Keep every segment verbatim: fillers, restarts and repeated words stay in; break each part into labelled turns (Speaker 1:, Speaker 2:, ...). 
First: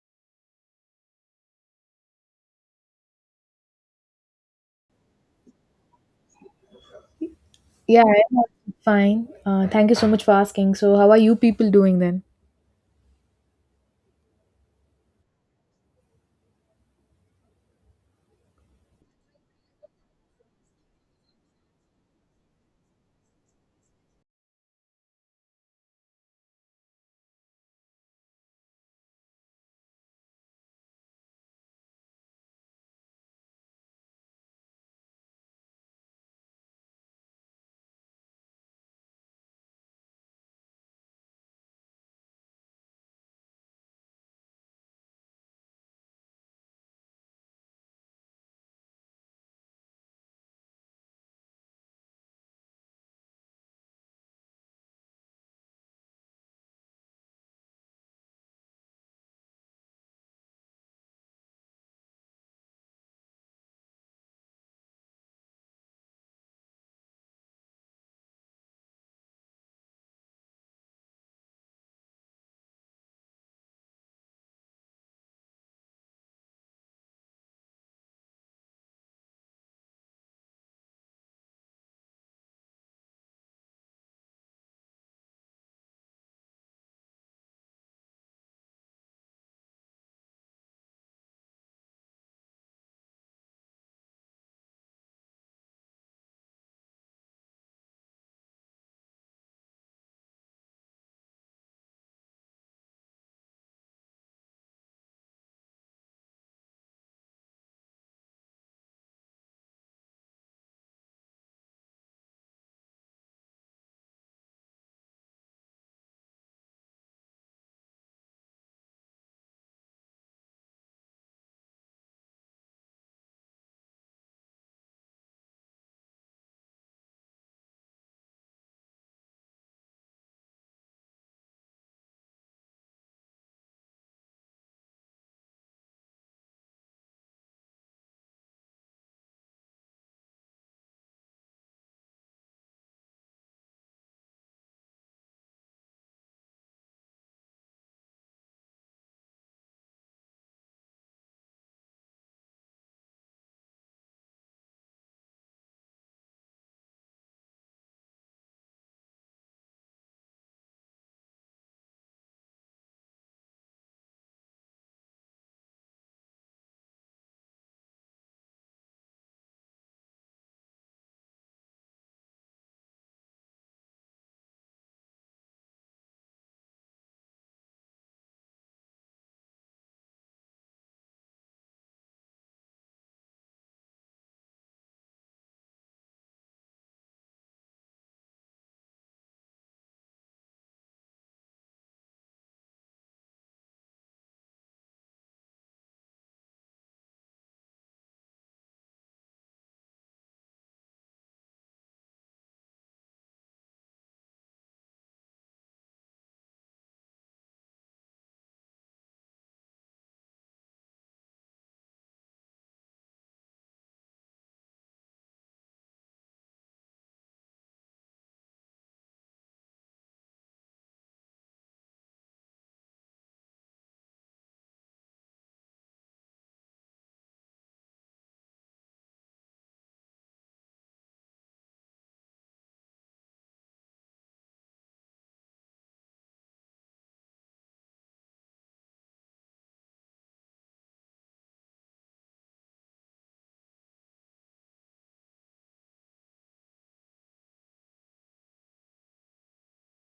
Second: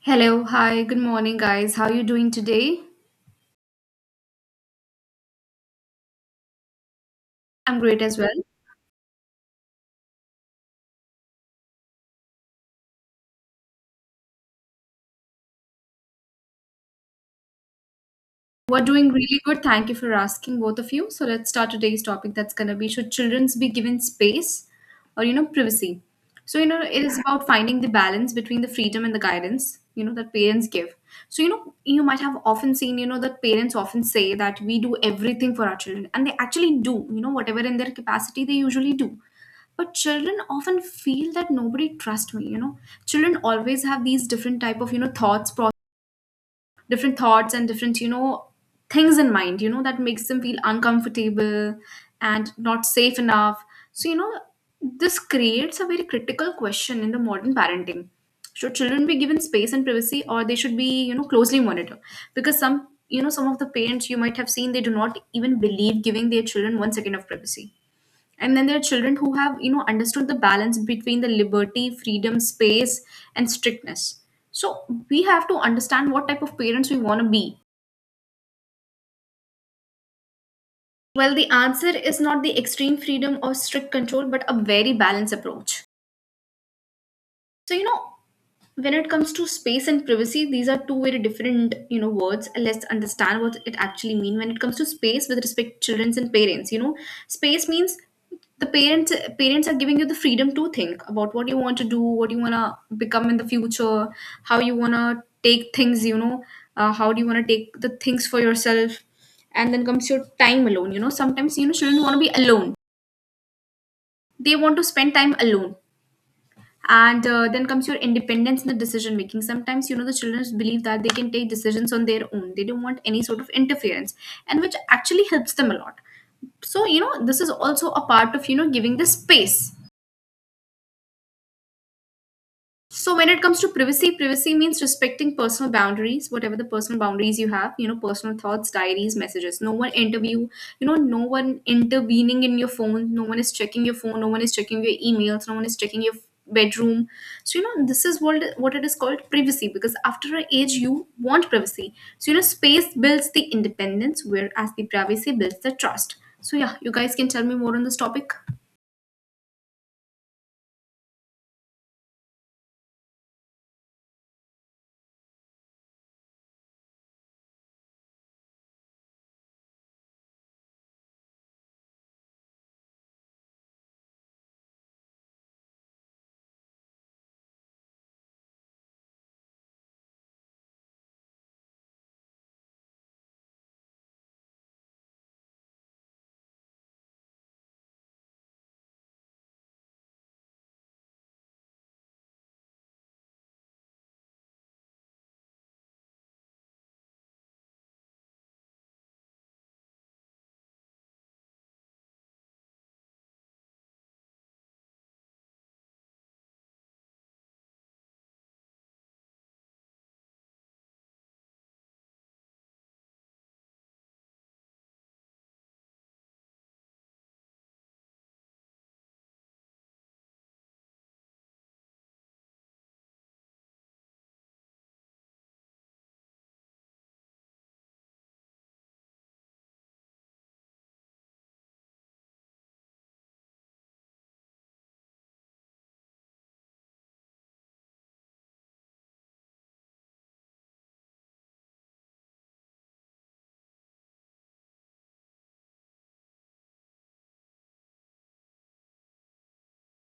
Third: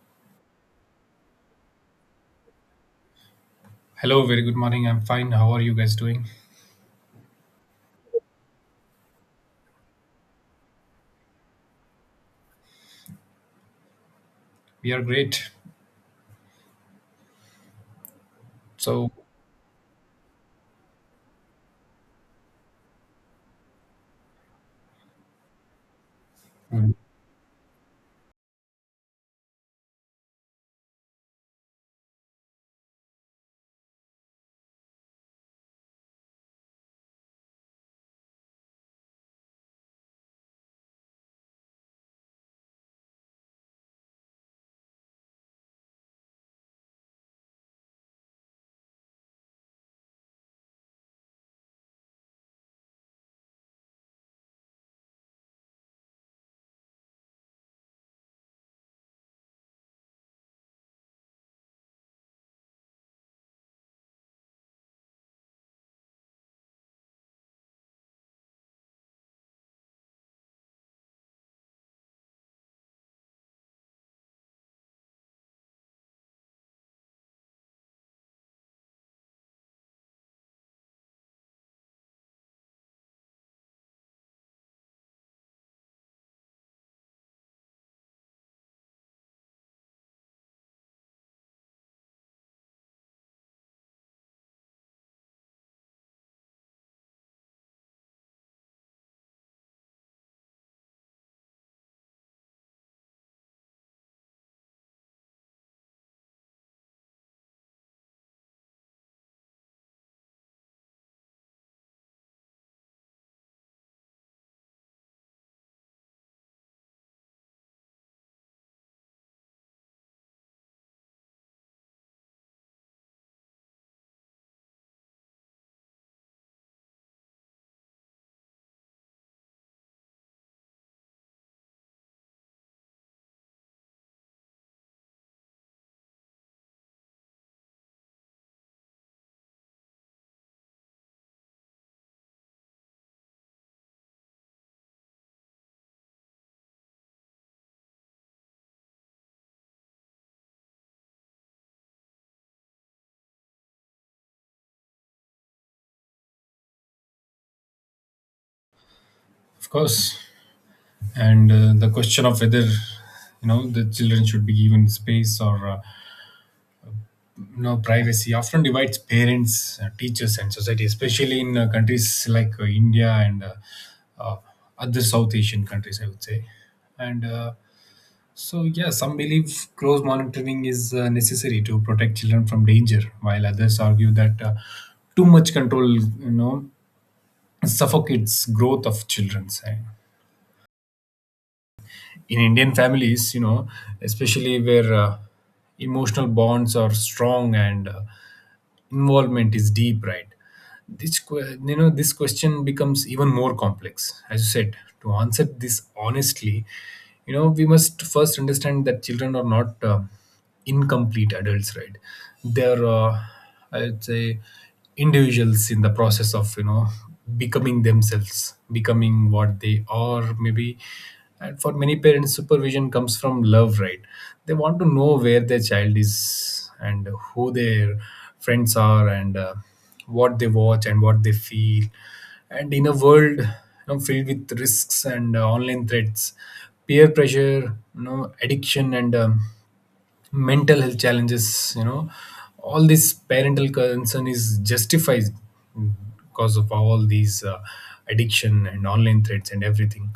Speaker 1: Hello, hi, good morning, guys. How are you doing today?
Speaker 2: Hello, very good morning. I'm fine. How are you guys doing?
Speaker 1: I'm great
Speaker 3: Yeah,
Speaker 1: as well.
Speaker 3: I'm fine. Uh, thank you so much for asking. So, how are you people doing then?
Speaker 2: We are great.
Speaker 1: We're doing
Speaker 2: So,
Speaker 1: really good. Thank you for asking, both of you. So let's start today's topic. That's gonna be should childrens be given space or you know privacy? So you know
Speaker 2: Mm.
Speaker 1: it is about finding the balance between the freedom and the guidance you know that parents give. So you know you might have often seen you know that parents often say that we do everything for our children, and they actually do. You know whatever in their capacity they usually do. But children often feel that nobody trusts me. You know children always have these different type of you know thoughts, different thoughts, and different you know things in mind you know that makes them feel uncomfortable and not safe enough. So you know this creates a very critical question in the modern parenting. Should children be given space and privacy, or they should be you know closely monitored? Because some you know some of the parents you might have seen, they do not even believe giving their children one second of privacy. And then there are children who have you know understood the balance between the liberty, freedom, space, and strictness. So we have to understand what type of parents we want to be. Well, the answer is not the extreme freedom or strict control, but a very balanced approach. So you know when it comes to space and privacy, these are two very different you know words. Let's understand what it actually mean when it comes to space with respect to children and parents you know Space means the parents parents are giving you the freedom to think about what you want to do, what you want to become in the future, how you want to take things you know uh, how do you want to take the things for yourself. And then comes your time alone. You know sometimes you know children want to be alone, they want to spend time alone. And uh, then comes your independence in the decision making. Sometimes you know the children believe that they can take decisions on their own, they don't want any sort of interference. And which actually helps them a lot. So you know this is also a part of you know giving the space. So when it comes to privacy, privacy means respecting personal boundaries, whatever the personal boundaries you have, you know, personal thoughts, diaries, messages. No one interview, you know, no one intervening in your phone, no one is checking your phone, no one is checking your emails, no one is checking your bedroom. So you know, this is what what it is called privacy, because after an age you want privacy. So you know, space builds the independence, whereas the privacy builds the trust. So yeah, you guys can tell me more on this topic.
Speaker 2: of course, and uh, the question of whether you know the children should be given space or uh, you know privacy often divides parents, uh, teachers, and society, especially in uh, countries like uh, India and uh, uh, other South Asian countries, I would say. And uh, so, yeah, some believe close monitoring is uh, necessary to protect children from danger, while others argue that uh, too much control, you know, suffocates growth of children. And in Indian families, you know, especially where uh, emotional bonds are strong and uh, involvement is deep, right? this que- you know this question becomes even more complex. As you said, to answer this honestly, you know, we must first understand that children are not uh, incomplete adults, right? They're uh, i'd say individuals in the process of, you know, becoming themselves, becoming what they are, maybe. And for many parents, supervision comes from love, right? They want to know where their child is and who their friends are and uh, what they watch and what they feel. And in a world, you know, filled with risks and uh, online threats, peer pressure, you know, addiction, and um, mental health challenges, you know, all this parental concern is justified because of all these uh, addiction and online threats and everything.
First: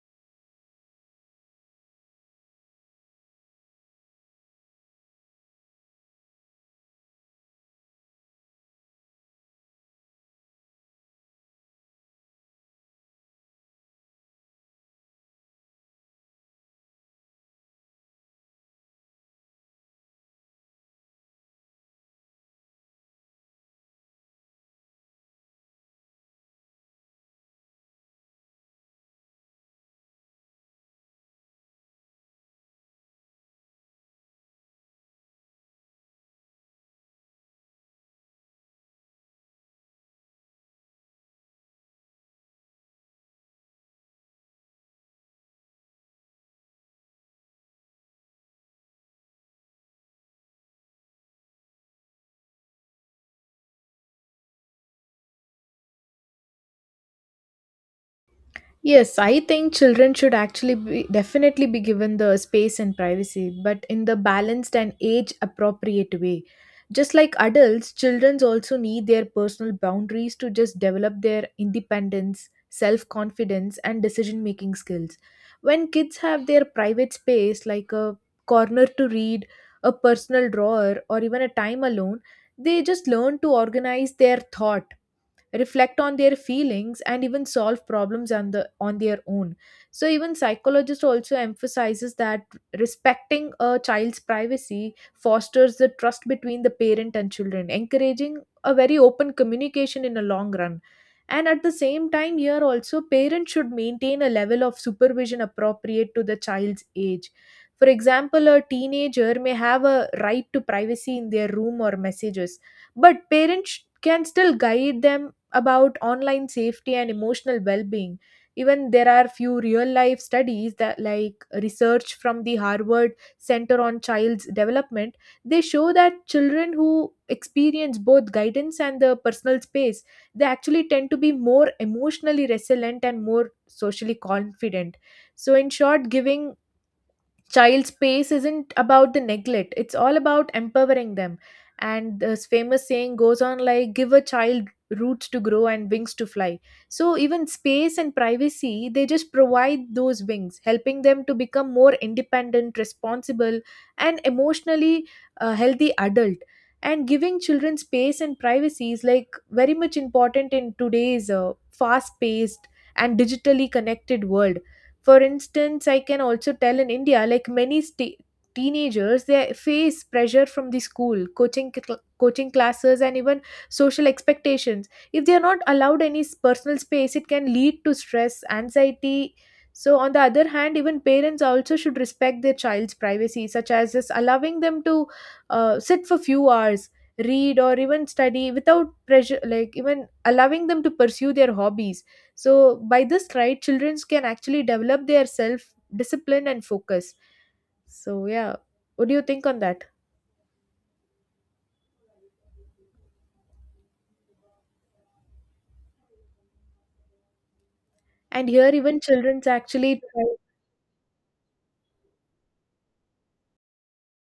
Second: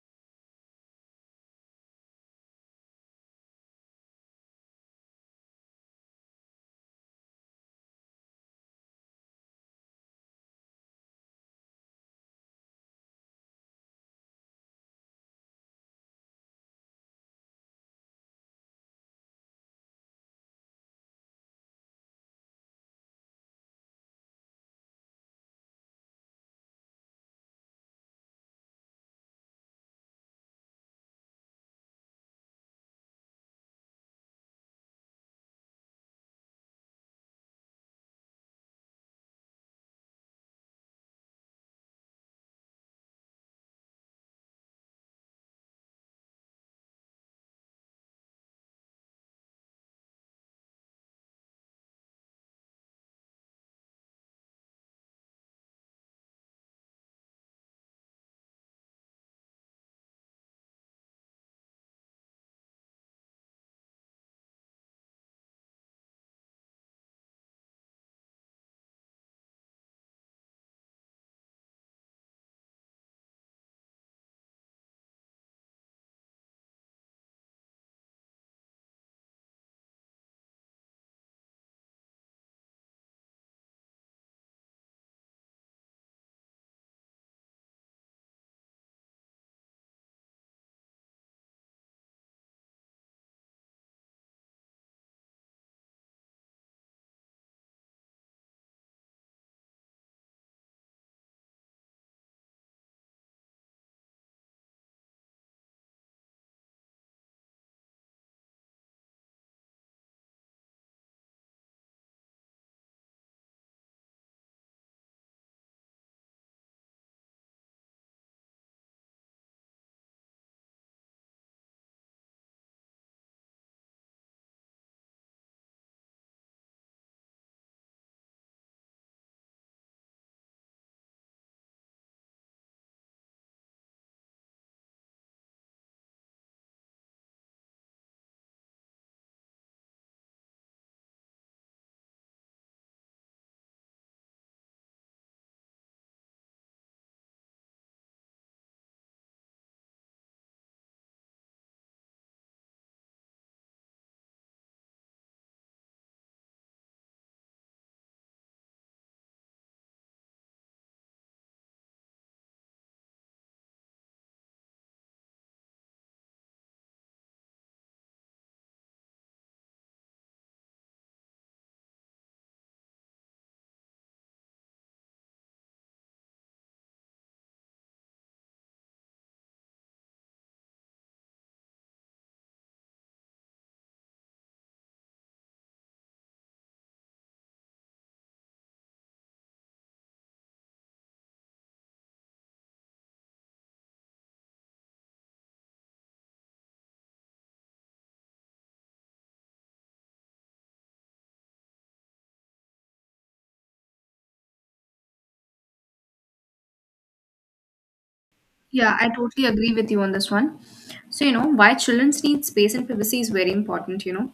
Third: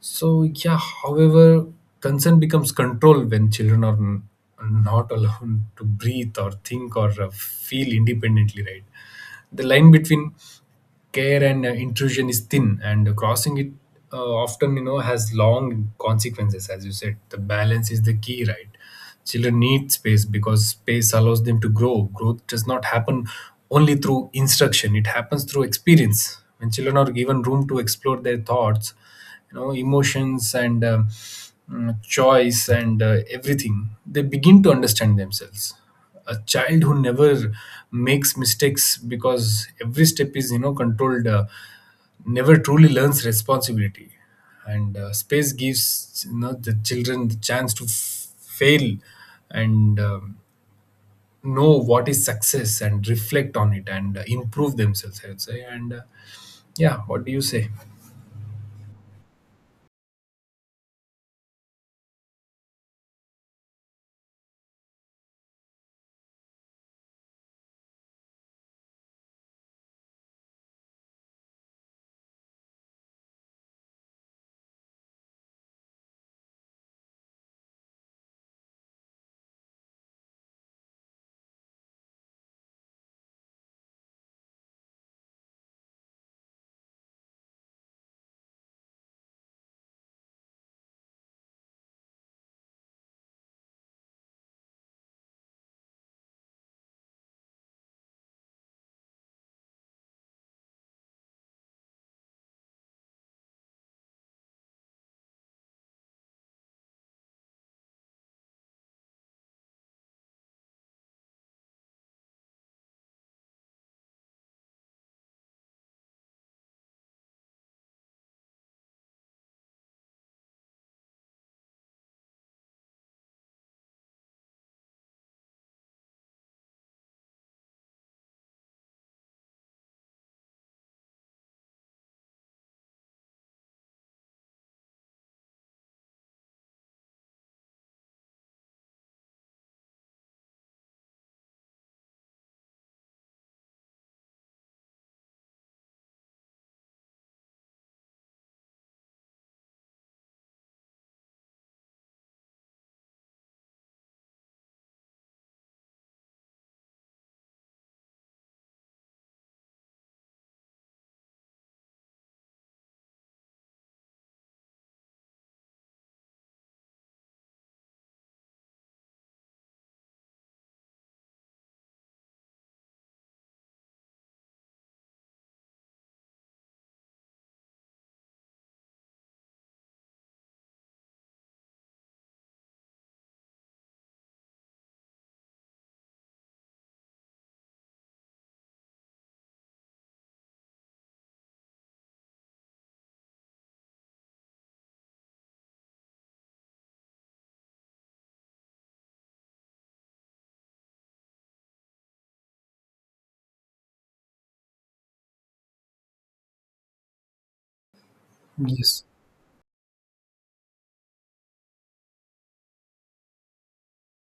Speaker 2: So yeah, however, consent becomes control when children are n- not allowed to breathe or think or uh, feel independently, right? The line between care and uh, intrusion is thin, and crossing it uh, often, you know, has long consequences. As you said, the balance is the key, right? Children need space because space allows them to grow. Growth does not happen only through instruction; it happens through experience. When children are given room to explore their thoughts, you know, emotions and uh, mm, choice and uh, everything, they begin to understand themselves. A child who never makes mistakes because every step is, you know, controlled uh, never truly learns responsibility. And uh, space gives, you know, the children the chance to f- fail and um, know what is success and reflect on it and uh, improve themselves, I would say. And uh, yeah, what do you say?
Speaker 3: Yes, I think children should actually be definitely be given the space and privacy, but in the balanced and age appropriate way. Just like adults, children also need their personal boundaries to just develop their independence, self confidence, and decision making skills. When kids have their private space, like a corner to read, a personal drawer, or even a time alone, they just learn to organize their thoughts, reflect on their feelings, and even solve problems on the on their own. So even psychologist also emphasizes that respecting a child's privacy fosters the trust between the parent and children, encouraging a very open communication in a long run. And at the same time, here also parents should maintain a level of supervision appropriate to the child's age. For example, a teenager may have a right to privacy in their room or messages, but parents can still guide them about online safety and emotional well-being. Even there are few real life studies that, like, research from the Harvard Center on Child's Development, they show that children who experience both guidance and the personal space, they actually tend to be more emotionally resilient and more socially confident. So in short, giving child space isn't about the neglect, it's all about empowering them. And this famous saying goes on like, give a child roots to grow and wings to fly. So even space and privacy, they just provide those wings, helping them to become more independent, responsible, and emotionally, uh, healthy adult. And giving children space and privacy is like very much important in today's uh, fast paced and digitally connected world. For instance, I can also tell in India, like many st- teenagers, they face pressure from the school, coaching, cl- coaching classes, and even social expectations. If they are not allowed any s- personal space, it can lead to stress, anxiety. So, on the other hand, even parents also should respect their child's privacy, such as just allowing them to uh, sit for few hours, read or even study without pressure, like even allowing them to pursue their hobbies. So, by this, right, children can actually develop their self discipline and focus. So, yeah, what do you think on that? And here,
Speaker 1: Yeah,
Speaker 3: even
Speaker 2: Yes.
Speaker 1: I totally
Speaker 3: children's
Speaker 1: agree with
Speaker 3: actually.
Speaker 1: you on this
Speaker 3: try-
Speaker 1: one. So, you know, why children's need space and privacy is very important, you know.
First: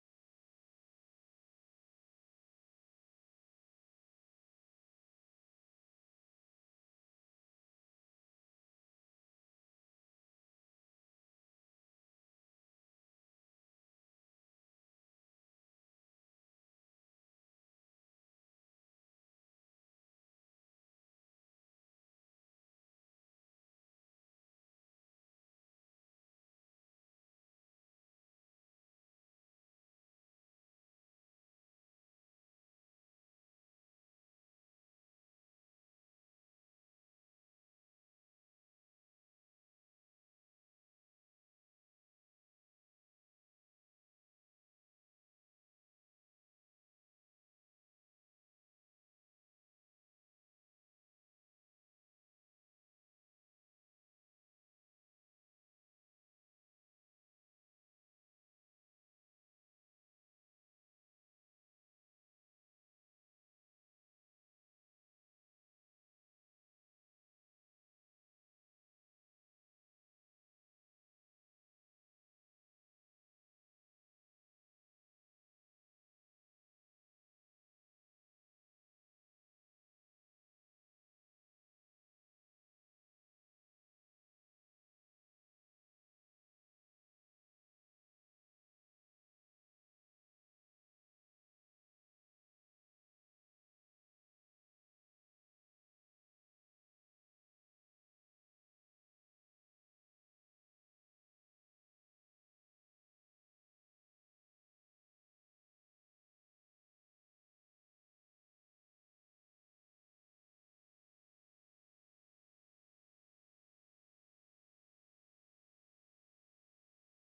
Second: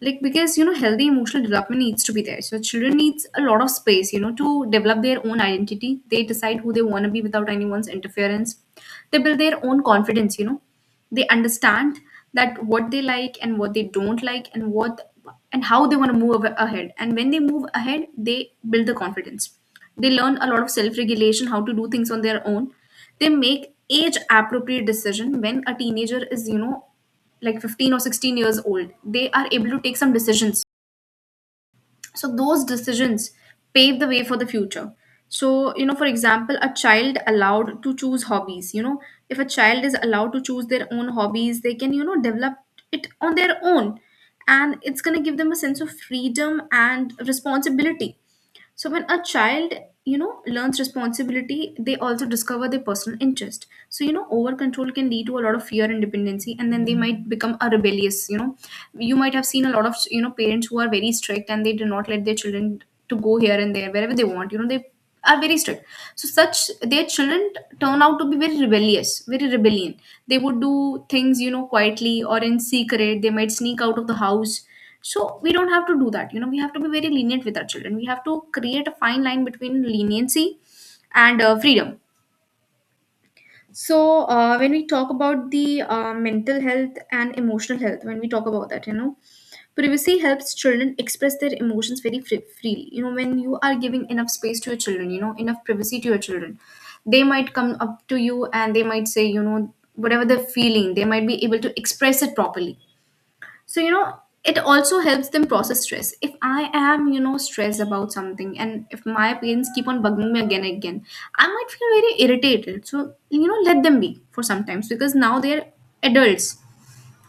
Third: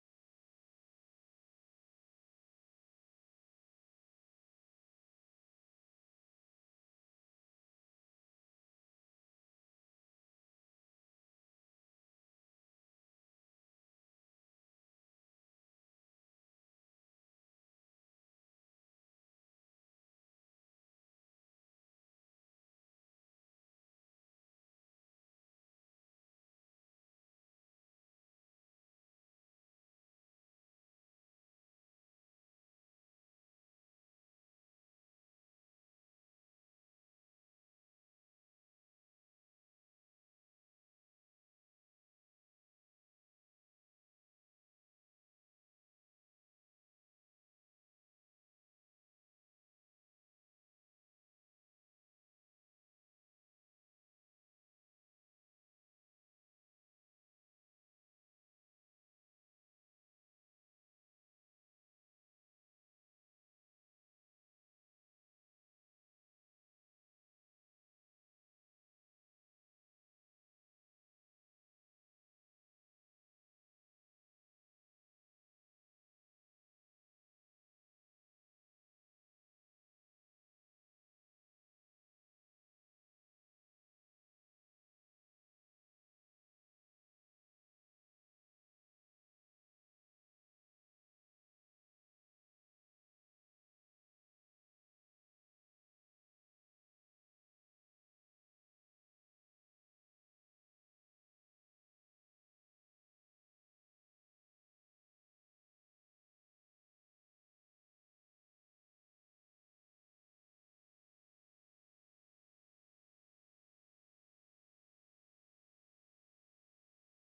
Speaker 1: Like because, you know, healthy emotional development needs to be there. So children needs a lot of space, you know, to develop their own identity. They decide who they want to be without anyone's interference. They build their own confidence, you know They understand that what they like and what they don't like, and what and how they want to move ahead, and when they move ahead they build the confidence. They learn a lot of self regulation, how to do things on their own. They make age appropriate decision when a teenager is you know like fifteen or sixteen years old, they are able to take some decisions. So those decisions pave the way for the future. So you know for example, a child allowed to choose hobbies you know if a child is allowed to choose their own hobbies, they can you know develop it on their own. And it's going to give them a sense of freedom and responsibility. So when a child, you know, learns responsibility, they also discover their personal interest. So you know, over control can lead to a lot of fear and dependency, and then they might become a rebellious. You know, you might have seen a lot of you know parents who are very strict, and they do not let their children to go here and there wherever they want. You know, they are very strict. So such their children turn out to be very rebellious, very rebellion. They would do things you know quietly or in secret. They might sneak out of the house. So we don't have to do that. You know, we have to be very lenient with our children. We have to create a fine line between leniency and uh, freedom. So uh, when we talk about the uh, mental health and emotional health, when we talk about that, you know, privacy helps children express their emotions very free- freely. You know, when you are giving enough space to your children, you know, enough privacy to your children, they might come up to you and they might say, you know, whatever they're feeling, they might be able to express it properly. So you know it also helps them process stress. If I am you know stressed about something, and if my parents keep on bugging me again and again, I might feel very irritated. So you know let them be for sometimes because now they're adults.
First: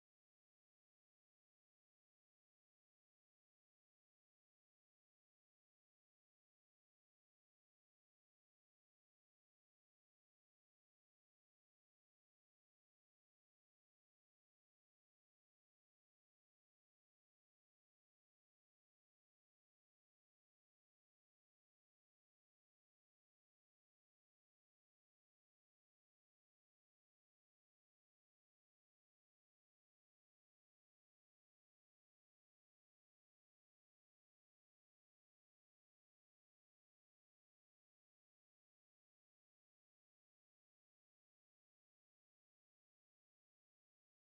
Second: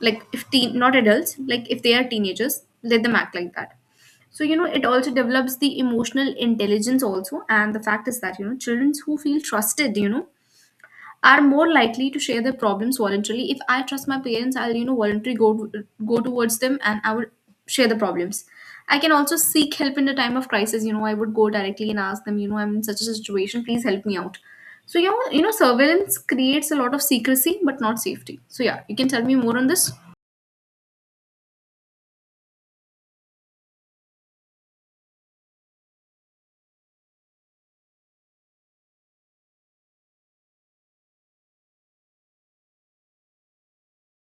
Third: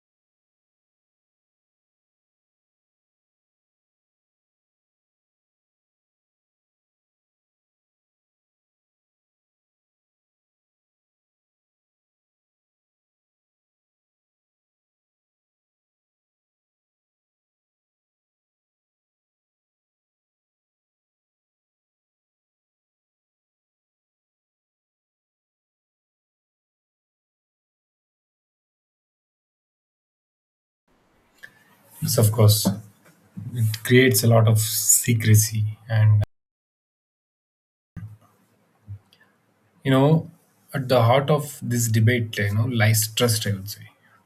Speaker 1: Like if teen not adults, like if they are teenagers, let them act like that. So you know it also develops the emotional intelligence also. And the fact is that you know children who feel trusted you know are more likely to share their problems voluntarily. If I trust my parents, I'll you know voluntarily go to, go towards them, and I would share the problems. I can also seek help in a time of crisis. You know, I would go directly and ask them. You know, I'm in such a situation. Please help me out. So you know, you know, surveillance creates a lot of secrecy, but not safety. So yeah, you can tell me more on this.
Speaker 2: Yes, of course, it creates a lot of secrecy. And you know, at the heart of this debate, you know, lies trust, I would say.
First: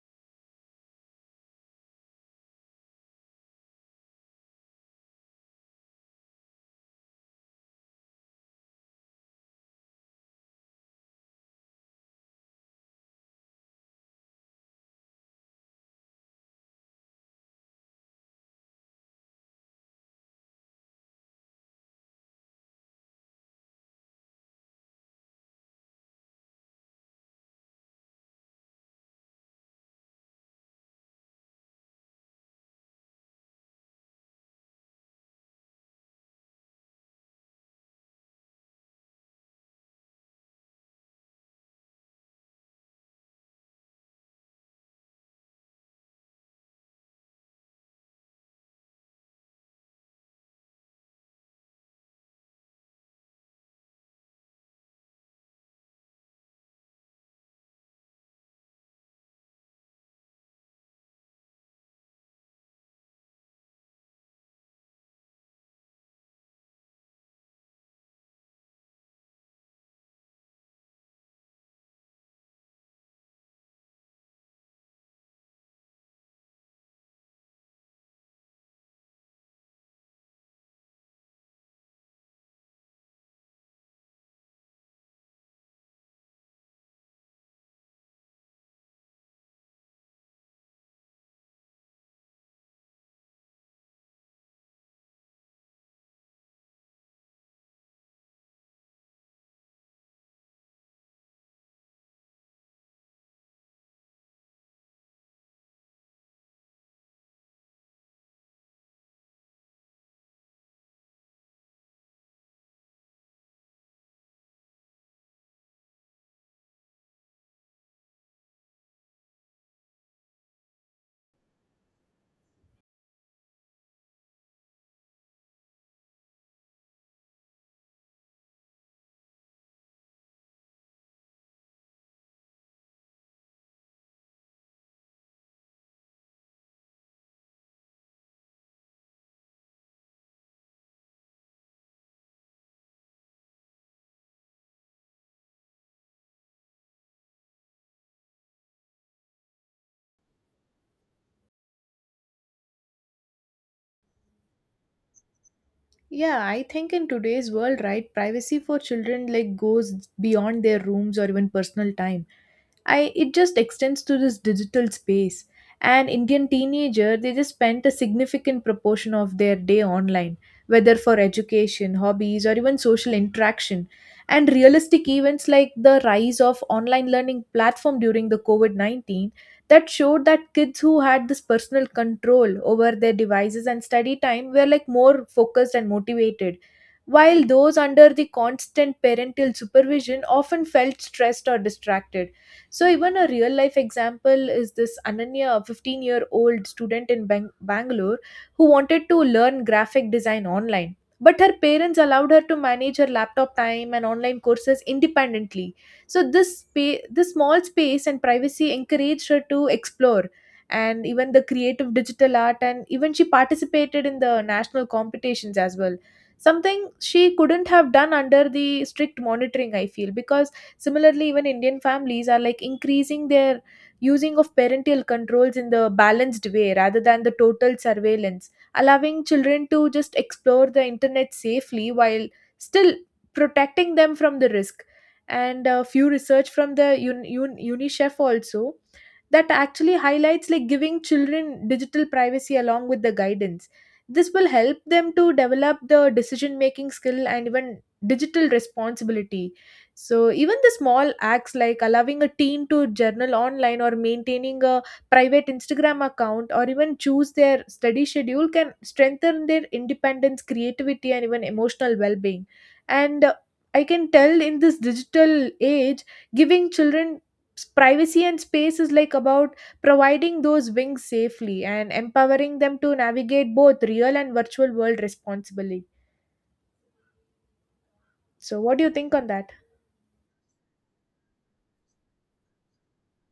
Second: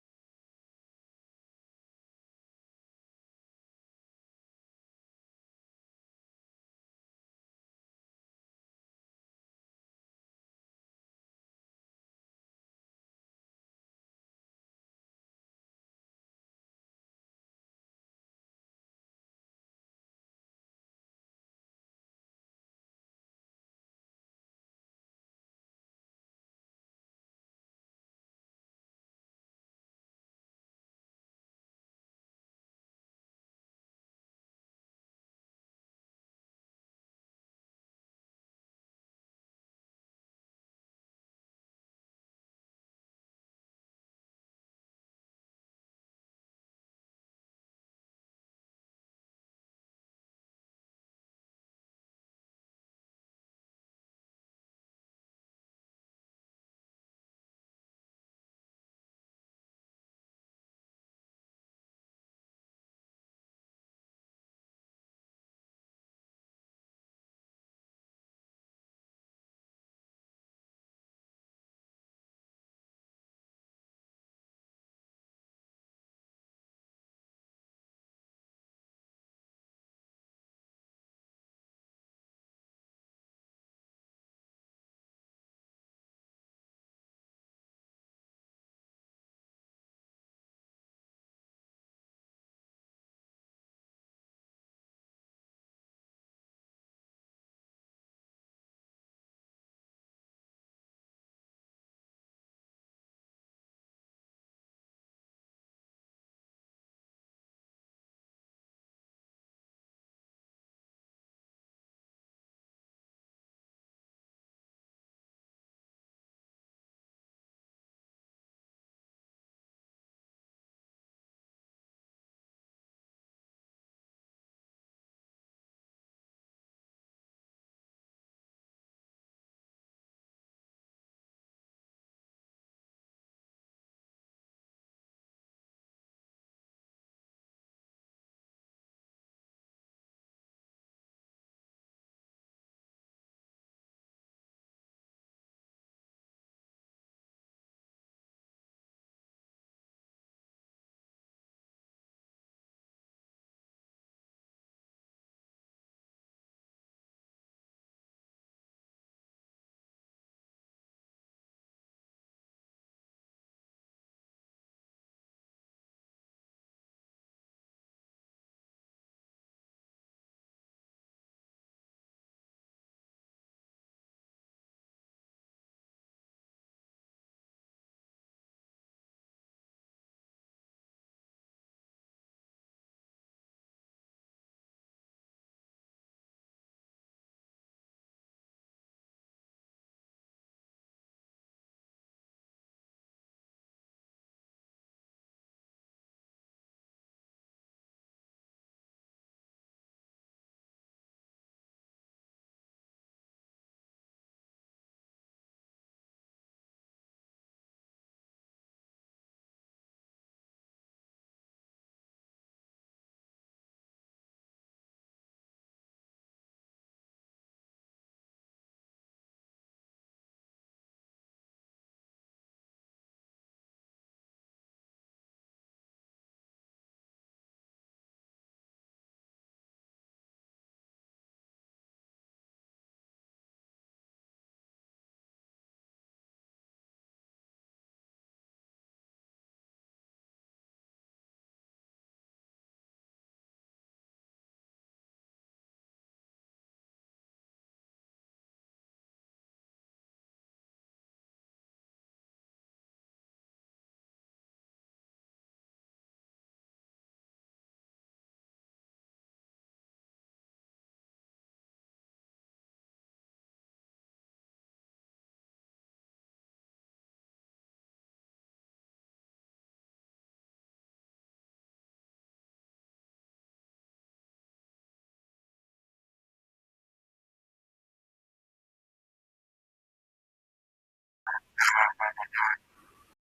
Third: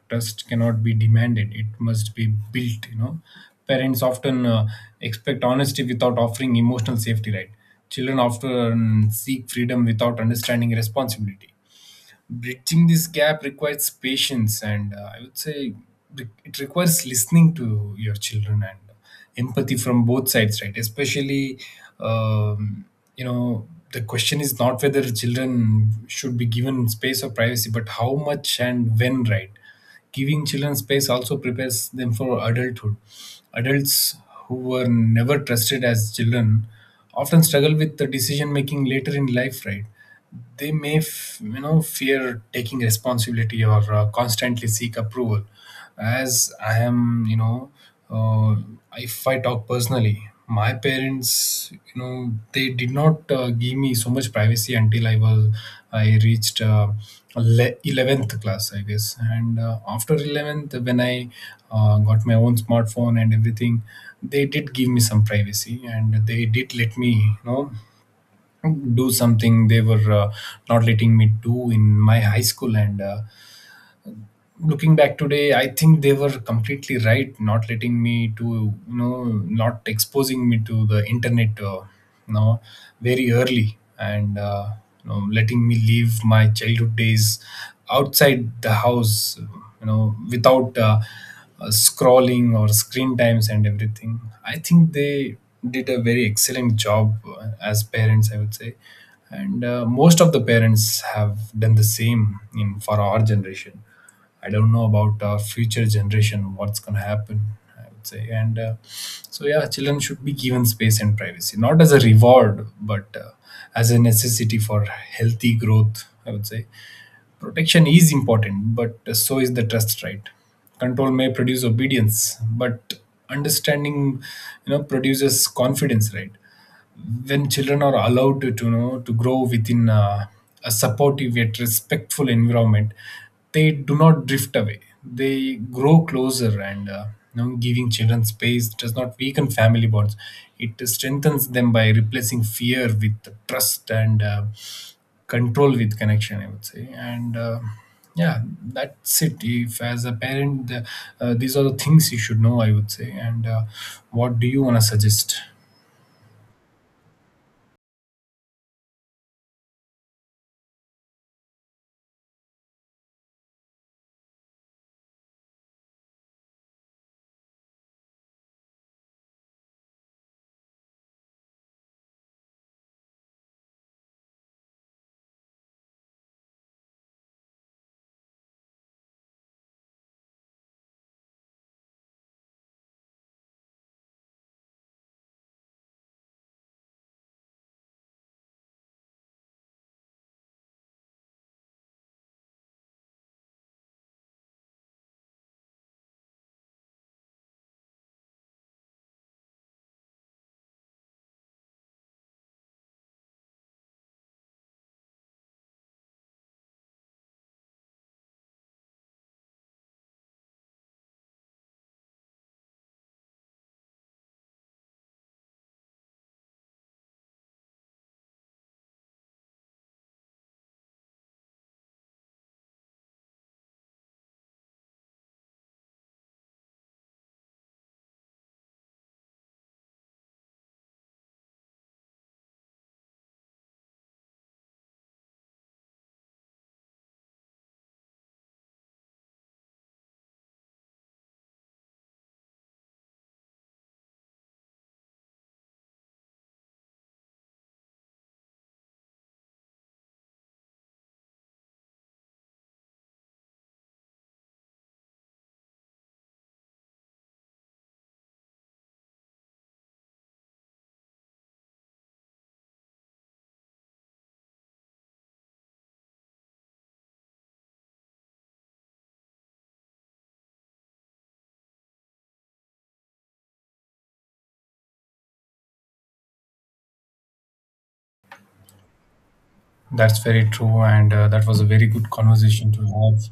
Speaker 2: Trust cannot be demanded, it must be built, you know. Parents often uh, expect honesty without offering emotional safety, right? Children often seek freedom without understanding responsibility. Bridging this gap requires patience and uh, I would say, re- it requires listening to your children and empathy from both sides, right? Especially um, you know, the question is not whether children should be given space or privacy, but how much and when, right? Giving children space also prepares them for adulthood. Adults who were never trusted as children often struggle with the decision making later in life, right? They may f- you know, fear taking responsibility or uh, constantly seek approval. As I am, you know, uh, if I talk personally, my parents, you know, they did not uh, give me so much privacy until I was, I reached uh, ele- eleventh class I guess. And uh, after eleventh, when I uh, got my own smartphone and everything, they did give me some privacy and they did let me, you know, do something they were uh, not letting me do in my high school. And uh, looking back today, I think they were completely right not letting me to, you know, not exposing me to the internet uh, you know, very early and uh, you know, letting me live my childhood days outside the house, you know, without uh, uh, scrolling or screen times and everything. I think they did a very excellent job uh, as parents, I would say. And uh, most of the parents have done the same in for our generation. I don't know about uh, future generation what's gonna happen. I would say, and uh, so yeah, children should be given space and privacy, not as a reward, but uh, as a necessity for healthy growth, I would say. Protection is important, but so is the trust, right? Control may produce obedience, but understanding, you know, produces confidence, right? When children are allowed to, to you know, to grow within uh, a supportive yet respectful environment, they do not drift away, they grow closer. And uh, you know, giving children space does not weaken family bonds, it strengthens them by replacing fear with trust and uh, control with connection, I would say. And uh, yeah, that's it. If as a parent, the, uh, these are the things you should know, I would say. And uh, what do you want to suggest?
Speaker 3: Yeah, I think in today's world, right, privacy for children like goes beyond their rooms or even personal time. I It just extends to this digital space. An Indian teenager, they just spent a significant proportion of their day online, whether for education, hobbies, or even social interaction. And realistic events like the rise of online learning platform during the COVID nineteen, that showed that kids who had this personal control over their devices and study time were like more focused and motivated, while those under the constant parental supervision often felt stressed or distracted. So, even a real life example is this Ananya, fifteen year old student in Bang- Bangalore, who wanted to learn graphic design online. But her parents allowed her to manage her laptop time and online courses independently. So, this, spa- this small space and privacy encouraged her to explore and even the creative digital art, and even she participated in the national competitions as well. Something she couldn't have done under the strict monitoring, I feel, because similarly, even Indian families are like increasing their using of parental controls in the balanced way rather than the total surveillance, allowing children to just explore the internet safely while still protecting them from the risk. And a few research from the Un- Un- UNICEF also, that actually highlights like giving children digital privacy along with the guidance, this will help them to develop the decision making skill and even digital responsibility. So even the small acts like allowing a teen to journal online, or maintaining a private Instagram account, or even choose their study schedule can strengthen their independence, creativity, and even emotional well being. And uh, I can tell in this digital age, giving children s- privacy and space is like about providing those wings safely and empowering them to navigate both real and virtual world responsibly. So what do you think on that?
Speaker 2: That's very true, and uh, that was a very good conversation to have.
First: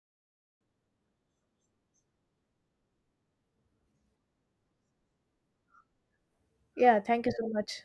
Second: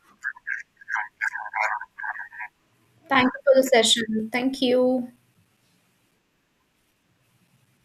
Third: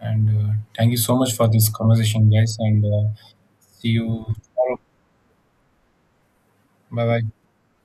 Speaker 2: And uh, thank you so much for this conversation, guys. And uh,
Speaker 1: Thank you for the
Speaker 2: see you
Speaker 1: session. Thank
Speaker 2: tomorrow.
Speaker 1: you.
Speaker 3: Yeah,
Speaker 2: Bye bye.
Speaker 3: thank you so much.